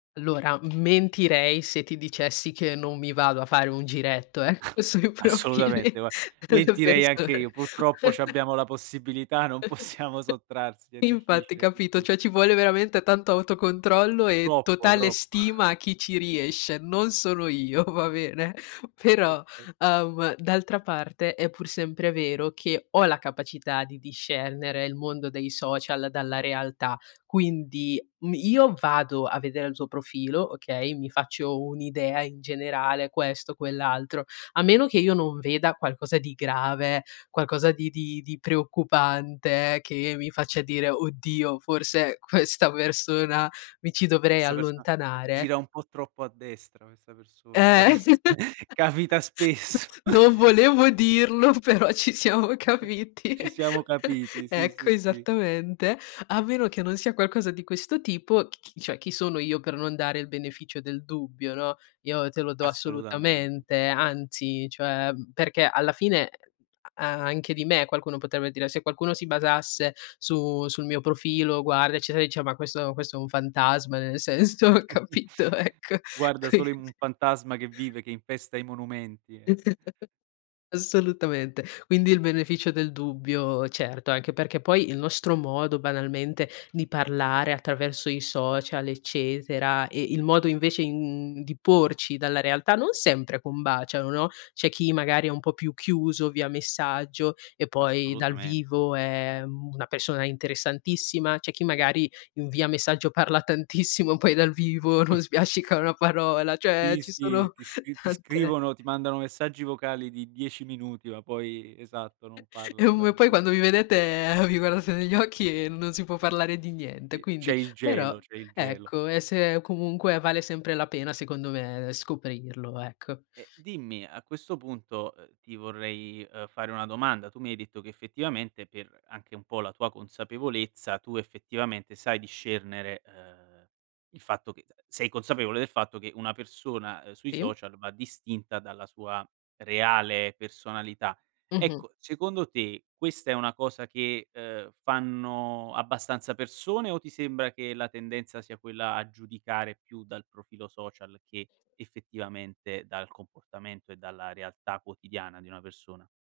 Allora, m mentirei se ti dicessi che non mi vado a fare un giretto, ecco, sui Assolutamente, profili gua delle mentirei anche persone. io. Purtroppo, c'abbiamo la possibilità, non possiamo sottrarsi, è Infatti, difficile, è capito, diffic cioè ci vuole veramente tanto autocontrollo, e Troppo, totale troppo. stima a chi ci riesce, non sono io, va bene? Però, Perfetto. uhm, d'altra parte, è pur sempre vero che ho la capacità di discernere il mondo dei social dalla realtà, quindi m io vado a vedere il tuo profilo, okay, mi faccio un'idea in generale, questo, quell'altro, a meno che io non veda qualcosa di grave, qualcosa di di di preoccupante che mi faccia dire: "Oddio, forse questa persona mi ci Cos dovrei questa persona allontanare" gira un po' troppo a destra questa persona, Eh, capi es capita spesso. non [unintelligible] volevo dirlo, però ci Eh, siamo eh, capiti. ci siamo capiti, sì, Ecco, sì, sì. esattamente. A meno che non sia qualcosa di questo tipo, c chi cioè, chi sono io per non dare il beneficio del dubbio, no, io te lo do Assolutamente. assolutamente, anzi, cioè, mhmm, perché, alla fine, uhm, a anche di me qualcuno potrebbe dire se qualcuno si basasse su sul mio profilo, guarda, eccetera, ecc dice: "Ma questo questo è un fantasma", nel senso, capito, ecco, Guarda, quindi solo in un fantasma che vive che infesta i monumenti, eh. Assolutamente. Quindi il beneficio del dubbio, certo, anche perché poi il nostro modo, banalmente, di parlare attraverso i social, eccetera, e il modo, invece, i mhmm, di porci dalla realtà non sempre combaciano, no? C'è chi magari è un po' più chiuso via messaggio, e poi dal Assolutamente. vivo è, mhmm, una persona interessantissima, c'è chi magari i via messaggio parla tantissimo, poi dal vivo non sbiascica una parola, cioè Sì, ci sì, e sono ti sc ti tante scrivono, ti mandano messaggi vocali di 10 minuti, ma poi esatto, non parlano Ehm, e dal poi vi quando vi vedete vi guardate negli occhi e non si può parlare di niente, I c'è quindi il però gelo, c'è il gelo. ecco, e se comunque vale sempre la pena, secondo me, ehm, scoprirlo, ecco. Ehm, dimmi, a questo punto, uhm, ti vorrei, uhm, fare una domanda. Tu mi hai detto che, effettivamente, per anche un po' la tua consapevolezza, tu effettivamente sai discernere, uhm, il fatto che t sei consapevole del fatto che una persona, uhm, sui E? social va distinta dalla sua reale personalità. Mh-mh. Ecco, secondo te, questa è una cosa che, uhm, fanno abbastanza persone, o ti sembra che la tendenza sia quella a giudicare più dal profilo social che effettivamente dal comportamento e dalla realtà quotidiana di una persona?